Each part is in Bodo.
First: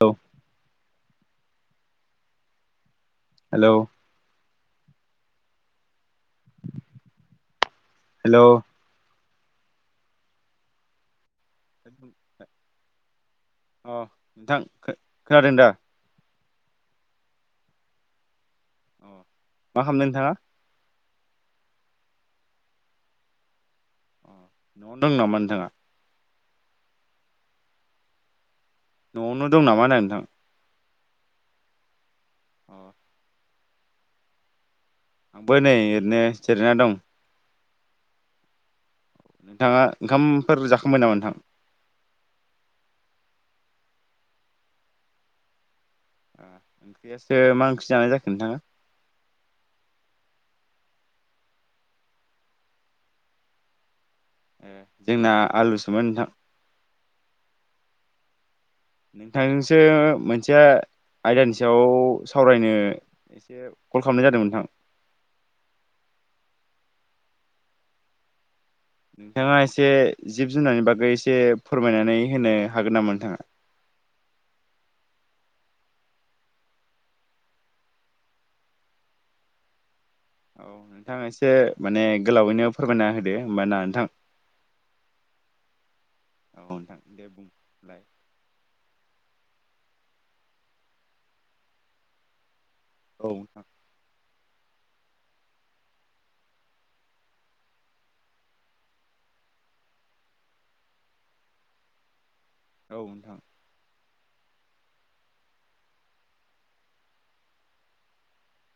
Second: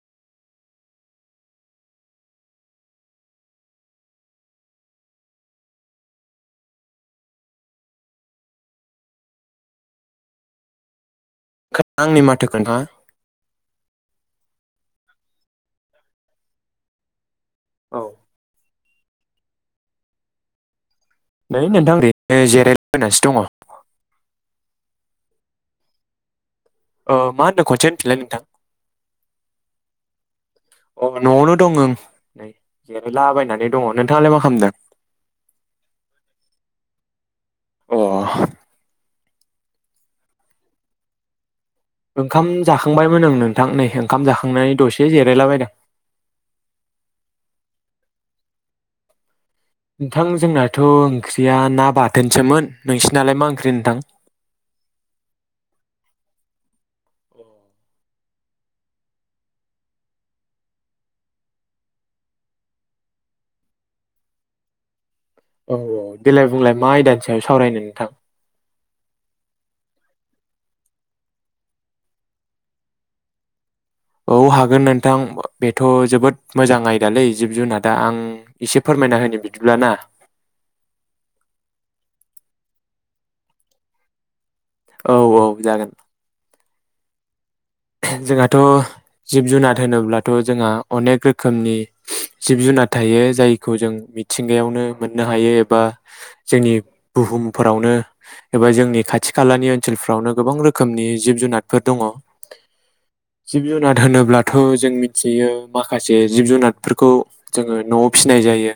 औ हेलौ हेलौ [unintelligible] अ' नोंथां खो खोनादों दा औ मा खालामदों नोंथाङा नै नोंथां ओरैनो जिरायला बायनासो दङ अ न'आवनो दं नामा नोंथाङा उह मा होनदों खनसे होनफिनलाय नोंथां न'आवनो दं नामा होनदों नोंथां अ' न'आवनो दङ ओं नै अ जिरायलाबायनानै दङ नोंथाङालाय मा खालामदों आंबो नै ओरैनो जिरायना दं अ' नोंथाङा ओंखामफोर जाखांबाय नामा नोंथां ओंखाम जाखांबायमोन ओं नोंथां नै ओंखाम जाखांनानै दसे जिरायलाबायदों ओंख्रियासो मा ओंख्रि जानाय जाखो नोंथाङा नोंथां जोंनाथ' ओंख्रिया ना बाथोनसोमोन नोंसिनालाय मा ओंख्रि नोंथां एह जोंना आलुसोमोन नोंथां नोंथांजोंसो मोनसे आयदानि सायाव सावरायनो एसे कल खालामनाय जादोंमोन नोंथां औ औ देलाय बुंलाय मा आयदानि सायाव सावरायनो नोंथां नोंथाङा एसे जिब जुनारनि बागै एसे फोरमायनानै होनो हागोन नामा नोंथाङा औ हागोन नोंथां बेथ' जोबोद मोजां आयदालै जिब जुनादा आं एसे फोरमायना होनो बिदिब्ला ना औ नोंथां एसे माने गोलावैनो फोरमायना होदो होमबा ना नोंथां औ औ जागोन औ नोंथां दे बुं जोंहाथ' जिब जुनार होनोब्लाथ' जोंहा अनेक रोखोमनि जिब जुनार थायो औ नोंथां जायखौ जों मिथिंगायावनो मोननो हायो एबा जोंनि बुहुमफोरावनो एबा जोंनि खाथि खालानि ओनसोलफोरावनो गोबां रोखोमनि जिब जुनारफोर दङ औ नोंथां जिब जुनार होनोब्लाथ' जों मिथियो माखासे जिब जुनारफोरखौ जोङो न'आव फिसिनाय जायो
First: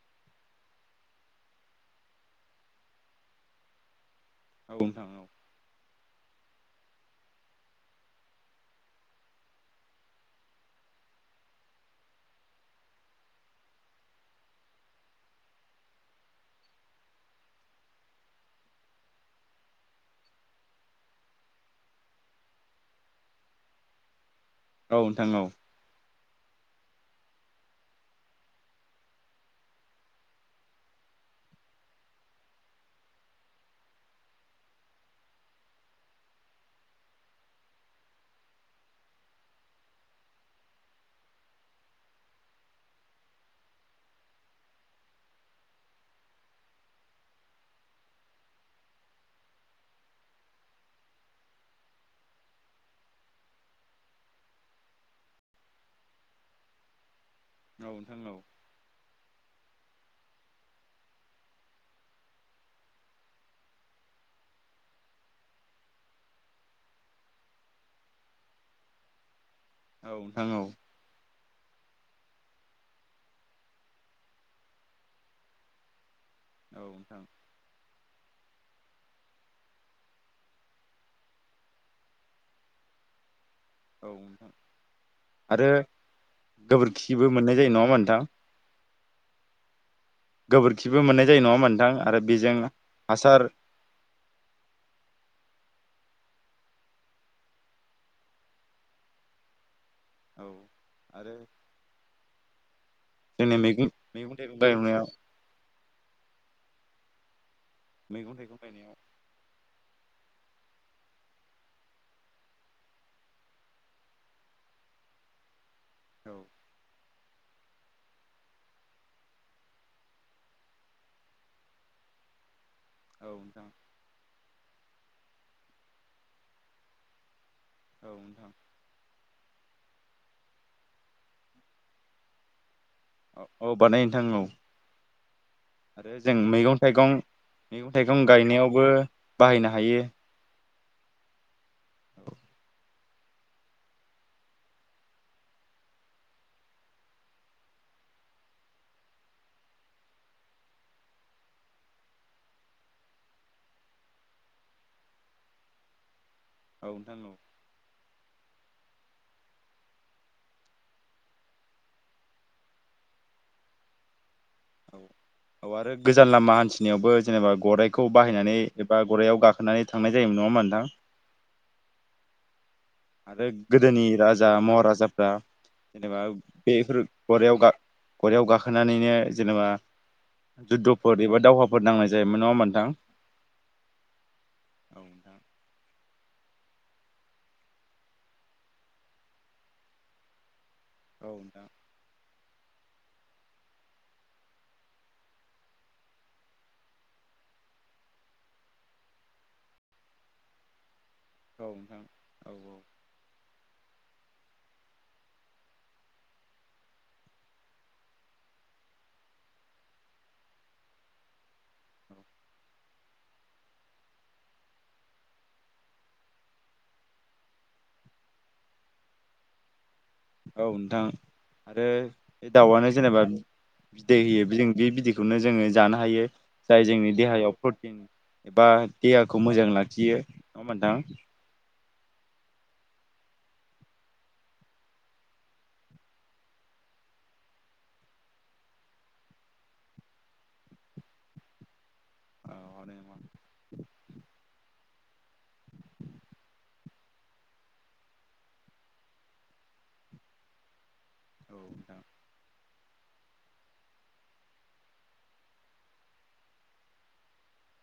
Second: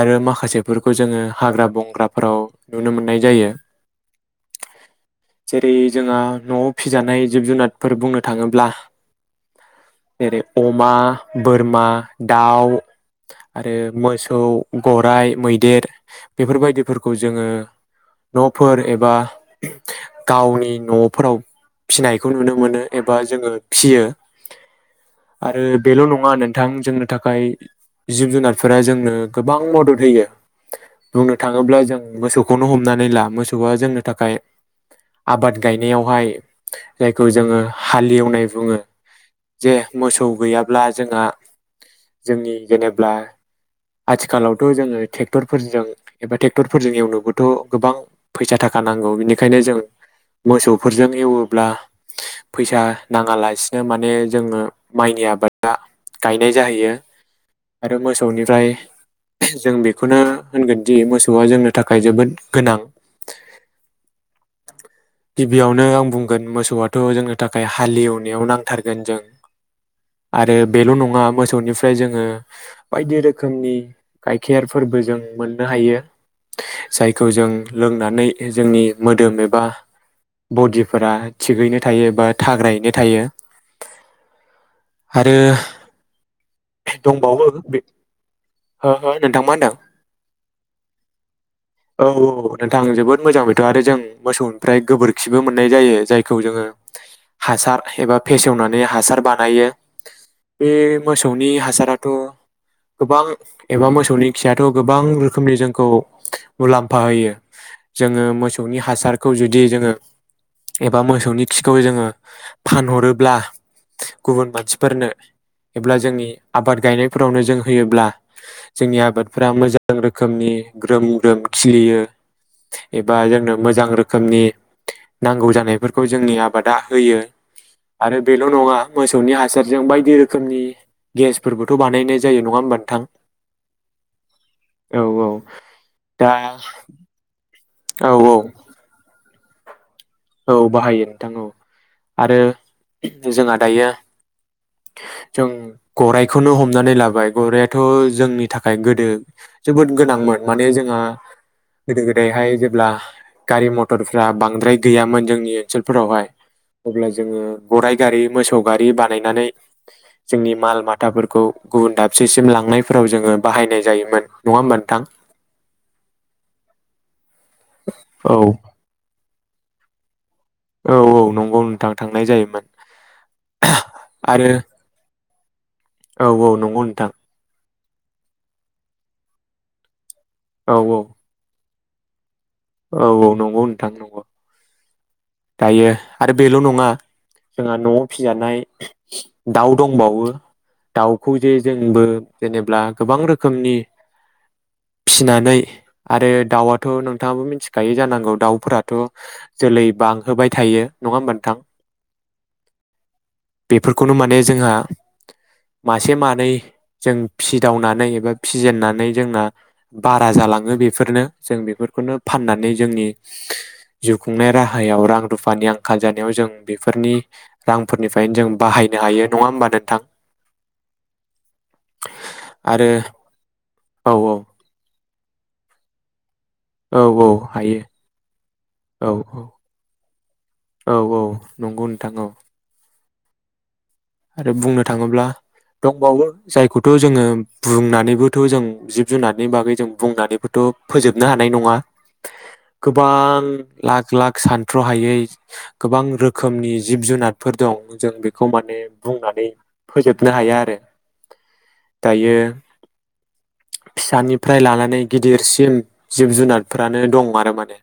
आरो माखासेफोरखौ जोङो हाग्रा बंग्राफोराव नुनो मोननाय जायो औ नोंथां औ जेरै जोंहा न'आव फिजानाय जिब जुनार फोर बुंनो थाङोब्ला जेरै अमा बोरमा दाउ आरो मोसौ गराइ मैदेर बेफोरबायदिफोरखौ जोङो न'फोर एबा गावनि न'फोराव फिसिनायखौ नुनो मोनो एबा जोङो फियो औ नोंथां औ आरो बेल' नङा नों थां जोंनो थाखाय जिब जुनारफोरा जोंनो गोबां मदद होयो बुंनो थाङोब्ला जों मोसौखौनो हमनानै ला मोसौआ जोंनो थाखाय आबाद गायनायावहाय जाय खौ जोङो हालेवनाय बुङो जे मोसौ गैयाब्ला जोंहा जोंनि जेनेब्ला आथिखालावथ' जोङो ट्रेक्टरफोरजों एबा ट्रेक्टरफोरजों एवनोबोथ' गोबां फैसा थाखा नांगौ बेनिखायनो जों मोसौफोरजों एवोब्ला फैसा नाङालासिनो माने जोङो माइनि आबादा गायनाय जाहैयो औ आरो नोंथां औ मोसौनिफ्राय जों बेखौनो होनगोनदि मोसौआ जोंनि थाखाय जोबोद गोनां गिबियावनो आं बुंगोन मोसौआ थ' जोंनो थाखाय हालएवनायाव नांथारगोन जों नोंथां आरो औ बेल' नङा मोसौनिफ्रा ओमफ्राय जोङो बायदि रोखोमनि गायखेरफोरबो जों मोननो हायो औ नोंथां जायखौ जों लोंनानै जोंनि मोदोम एबा बडिफोरा थिगैनो थायोबा थाग्रायैनो थायो औ नोंथां आरो गोबोरखिबो दंबावो मोननाय जायो बे नङा होमबा नोंथां होहो नोंथां मा होनदों? गोबोरखिबो मोननाय जायो नङा होमबा नोंथां औ आरो बेजों औ नोंथां जोबोद हासार मोजां बेथ' आरो जों मोसौनिफ्राय गोबोरखिबो मोननाय जायो जायखौ जोङो हासार एबा फेसेवनानै हासार बानायो औ बे आरो मोसौनि हासाराथ' गोबां जोंनि एबा मैगं मोसौनि मैगं थाइगं खियाथ' गोबां गायनायाव रोखोमनि जोंखौ मुलाम्फा होयो जोङो मैगं थाइगं मोसौनि गायनायाव हासारखौ जुदि जोङो एबा मोसौनि खिखौ जोङो फानहरोब्ला गुबुन मानसिफोरनो एब्ला जोंनि औ आबाद गायनाय फोरावनो जों होयोब्ला जोंनि आबादफोरा मोजां रोखोमनि ग्रोम ग्रोम खिलियो एबा औ जोंनो नोंथां मोजां रोखोमनि नांगौ जानायफोरखौ जोंनि आबादा होयो औ आरो बेल' नोंथां नङा मोसौनि हासार जों बायदि रोखोमनि गेसफोरबोथ' बानायनाय जायो नङा होमबा नो औ बानायो नोंथां औ आरो दा जों मैगं थाइगं मैगं औ थाइगं औ गायनायावबो बाहायनो हायो औ बाहायो नोंथां औ आरो जोंहा दायो जों गररायखौनो हमनानै लाबाय गराइथ' जोंनि थाखाय गोदो जोबोद गोनांमोन माने जोंहा गोदो गोदायहाय जेब्ला गारि मथरफ्रा बांद्राय गैयामोन जोंनि ओनसोलफोरावहाय औ अब्ला नोंथां औ जोङो गराइ गारि मोसौ गारि बानायनानै जोंनि माल माथाफोरखौ गुबुन दाबसेसिम लांनायफोराव जोङो बाहायनाय जायोमोन नङा होमबा नोंथां? औ आरो गोजान लामा हान्थिनायावबो जेनेबा गराइखौ औ बाहायनानै एबा गराइआव गाखो खनानै थांनाय जायोमोन नङा होनबा नोंथां? औ नंगौ नोंथां थांनाय जायोमोन आरो गोदोनि राजा आरो महाराजाफ्रा जेनेबा औ औ नंगौ बेफोर नोंथां गरायाव-गरायाव गाखोनानैनो जेनबा औ जुद्ध'फोर एबा दावहा बहद नांनायजायोमोन औ औ नंगौ नोंथां नंगौ होमबा नोंथां दायो आरो बेल' नङा जोंहा न'आव फिजानाय दाउ दंबावो औ दाउखौ जे नोंथां जोंबो जेनेब्ला गोबां रोखोमनि फिनानै आरो दाउआथ' नोंथाङाबो मिथिखायो जानांगौ दाउफोराथ' जोलै बांहोबाय थायो। नङा होमबा औ नोंथां औ औ बेफोरखौनो माने जोंहा मासे मानै जों फिदावनानै एबा फिजेननानै जोंना बारा जालाङो बेफोरनो जों बेफोर बेखौनो औ फाननानै जोंनि जिउ खुंनाय राहायाव रां रुफानि आंखाल जानायाव जों बेफोरनि रांफोरनिफ्रायनो जों बाहायनो हायो नङा होमबा नोंथां? औ नोंथां आरो बे आरो दाउआनो जेनेबा औ बिदै होयो जों बे बिदै खौनो जोङो जानो हायो। जाय औ जोंनि औ देहायाव हायो प्रटिन एबा औ औ देहाखौ मोजां लाखियो नङा औ मोनथां। औ नंगौ नोंथां औ आरो बुंनो थाङोब्ला दंबावो जायखौथ' जोङो बुंनानैबोथ' जों जिब जुनारनि बागै जों बुंनानैबोथ' फोजोबनो हानाय नङा औ गोबां लाख लाख सानथ्र'हायै गोबां रोखोमनि जिब जुनारफोर दं जों बेखौ माने बुंनानै फोजोबनो हाया आरो नोंथां दायो फिसानिफ्राय लानानै गिदिरसिम जिब जुनारफोरानो दं आरो माने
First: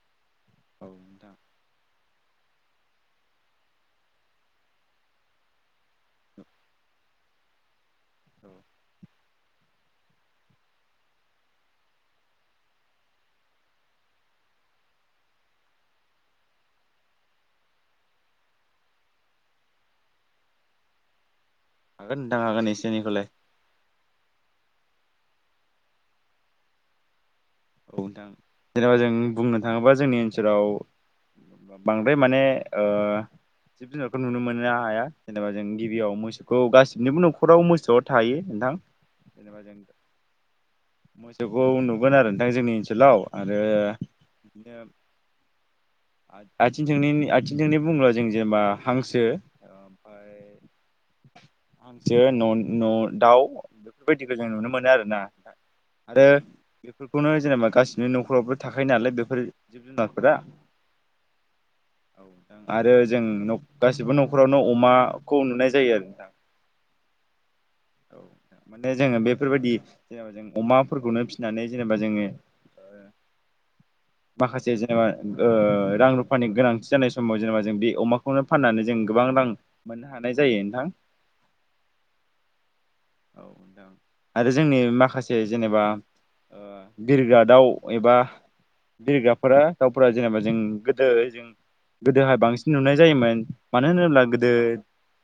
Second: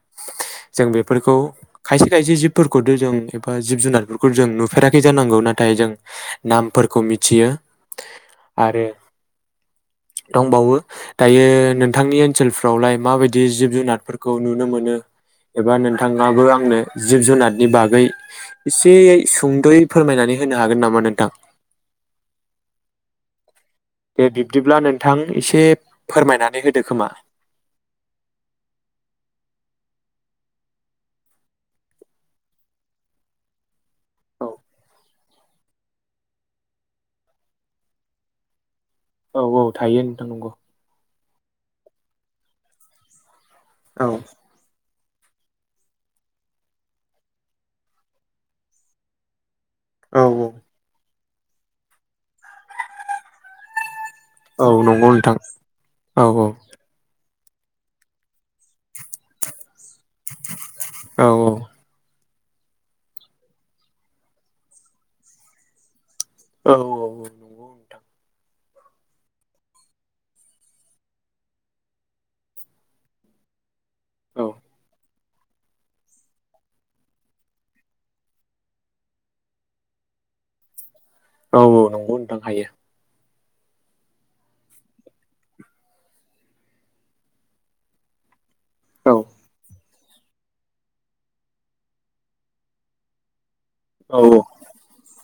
औ जों नोंथां बेफोरखौ खायसे खायसे जिब फोरखौथ' जों एबा जिब जुनारफोरखौ जों नुफेराखै जानांगौ नाथाय जों औ नामफोरखौ मिथियो नोंथां औ आरो दंबावो दायो नोंथांनि ओनसोलफ्रावलाय माबायदि जिब जुनारफोरखौ नुनो मोनो एबा नोंथाङाबो आंनो जिब जुनारनि बागै एसेयै सुंद'यै फोरमायनानै होनो हागोन नामा? नोंथां हागोन नोंथां हागोन एसे एनैखौलाय दे बिब्दिब्ला नोंथां एसे फोरमायनानै होदो खोमा। औ नोंथां जेनेबा जों बुंनो थाङोबा जोंनि ओनसोलाव बांद्राय माने जिब जुनारखौ नुनो औ मोननो हाया जेनेबा जों गिबियाव मोसौखौ गासिबनिबो न'खराव मोसौआ थायो नोंथां औ जेनेबा औ जों थायो नोंथां नंगो मोसौखौ नुगोन आरो नोंथां जोंनि ओन सोलाव आरोे औ बिदिनो आथिंथोंनै बुंब्ला जों जेनबा हांसो औ ओमफाय औ हांसो न' न' दाव बेफोरबायदिखौ जों औ नुनो मोनो नंगौ आरोना नोंथां औ आरो खौनो जेनेबा गासिनि न'खरावबो थाखायो नालाय बेफोर जिब जुनारफोरा औ आरो जों न'गासिबो न'खरावनो अमाखौ नुनाय जायो आरो नोंथां। औ औ औ नंगौ नोंथां। औ माने जोङो बेफोरबादि जेनेबा जों अमाफोरखौनो फिसिनानै जेनेबा जोङो ओ औ माखासे जेनेबा ओ रां रुफानि गोनांथि जानाय समाव जेनेबा जों बे अमाखौनो फाननानै जों गोबां रां मोननो हानाय जायो नोंथां। औ औ नंगौ नोथां हायो। औ नोथां आरो जोंनि माखासे जेनेबा ओ बिरग्रा दाउ एबा औ बिरग्राफोरा जेनेबा जों गोदो जों गोदोहाय बांसिन नुनाय जायोमोन। मानो औ होनोब्ला गोदो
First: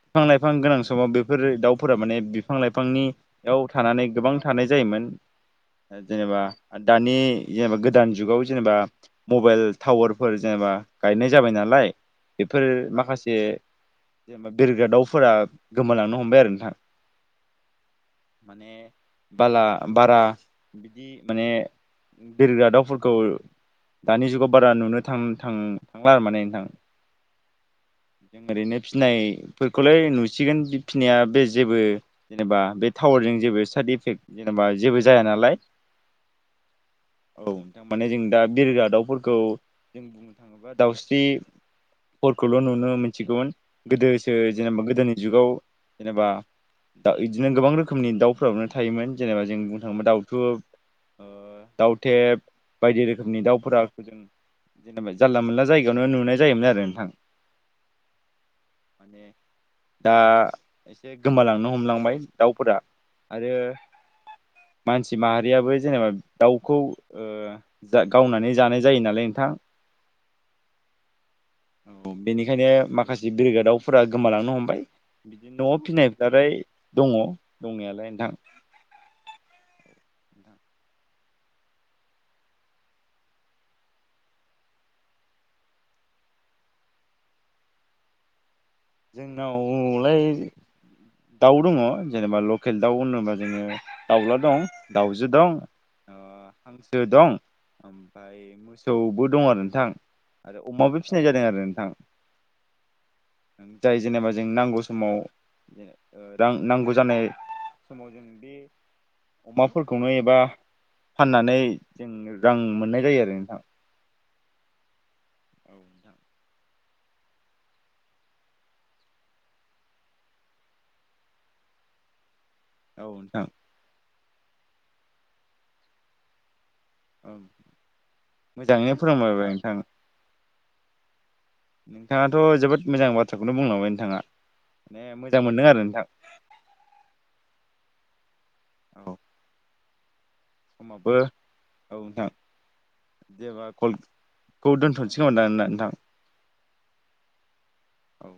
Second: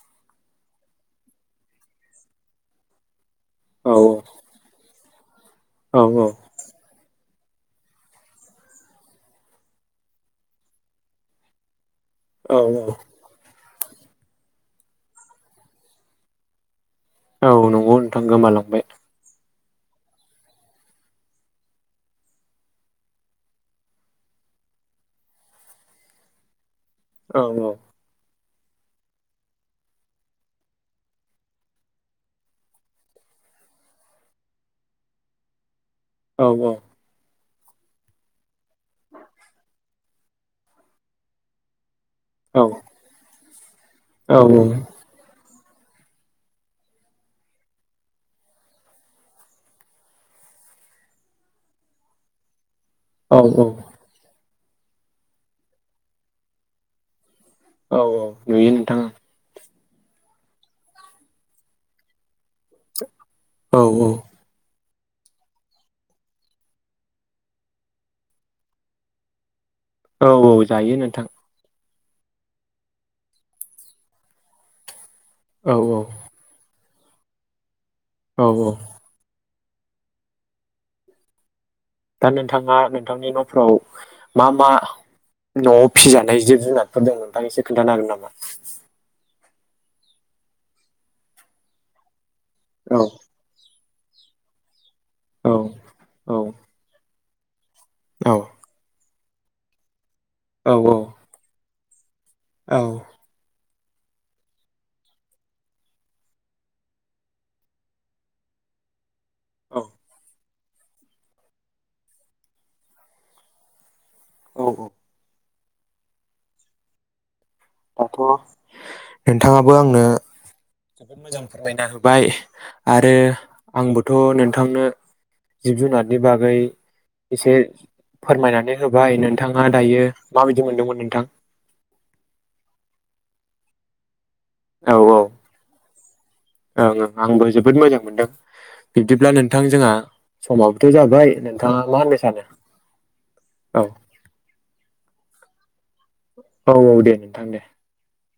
बिफां-लाइफां गोनां समाव बेफोरो दाउफोरा माने बि बिफां-लाइफांनि याव औ थानानै गोबां थानाय जायोमोन। ओ औ जेनेबा दानि यजेनेबा गोदान जुगाव जेनेबा मबाइल टावारफोर जेनेबा गायनाय जाबाय नालाय औ बेफोर माखासे जेनेबा बिरग्रा दाउफोरा गोमालांनो हमबाय आरो नोंथां औ नंगौ नोथां गोमालांबाय। माने बाला बारा बिदि माने बिरग्रा दाउफोरखौ दानि जुगाव बारा नुनो थां थां थांला आरो माने नोंथां। औ औ। ओरैनो फिनायफोरखौलाय नुसिगोन बि फिनाया बे जेबो जेनेबा बे टावारजों जेबो साइद इफेक्ट जेनेबा जेबो जाया नालाय। औ औ। औ नोंथां माने जों दा बिरग्रा दाउफोरखौ दाउस्रि औ फोरखौल' नुनो मोनथिगौमोन गोदोसो जेनेबा गोदोनि जुगाव जेबा दा इदिनो गोबां रोखोमनि दाउफोरावनो थायोमोन जेनेबा जों बुंनो थाङोब्ला दाउथु दाउथेब बायदि औ रोखोमनि औ दाउफोराखौ जों जेनेबा जानला मोनला जायगायावनो नुनाय जायोमोन आरो नोंथां औ औ नुयो नोंथां ओं माने दा एसे गोमालांनो हमलांबाय दाउफोरा आरो औ औ मानसि माहारियाबो जेनेबा दाउखौ ओ जा गावनानै जानाय जायो नालाय नोंथां औ औ जायो नोंथां औ बेनिखायनो माखासे [unintelligible] दावफोरा गोमालांनो हमबाय। बिदिनो न'आव औ औ फिनायफ्रालाय दङ' दंनायाल लाय नोंथां औ औ दा नोंथाङा नोंथांनि न'फोराव मा मा न'आव फिसिजानाय जिब -जुनारफोर दं नोंथां एसे खोन्थानो हागोन नामा? जोंनावलाय दाउ दङ' जेनेबा लकेल औ दाउ होनोबा जोङो दाउला दं दाउजो औ दं औ हांसो दं औ ओमफ्राय मोसौबो दं आरो नोंथां आरो अमाबो फिसिनाय जादों आरो नोंथां औ जाय जेनेबा जों नांगौ समाव रां नांगौ जानाय समाव जों बे अमाफोरखौनो एबा फाननानै जों रां मोननाय जायो आरो नोंथां औ औ औ नोंथां दाथ' नोंथाङाबो आंनो जोबोद मोजां फोरमायना होबाय। आरो औ नोंथां आंबो थ' नोंथांनो जिब -जुनादनि बागै ओं एसे फोरमायनानै मोजाङैनो होबाय फोरोंबायबाय नोंथाङा नोंथां दायो माबायदि मोनदोंमोन नोंथां नोंथाङाथ' जोबोद मोजां बाथ्राखौनो बुंलांबाय नोंथाङा औ ए मोजां मोनदों आरो नोंथां ओं ओं आंबो जोबोद मोजां मोनदों औ बिब्दिब्ला नोंथां जोंहा समाबोथ' समाबो जाबाय नोंथाङा औ मा होननो नोंथां सानो जेबा औ कलखौ [unintelligible] नोंथां औ औ दे नोंथां दे औ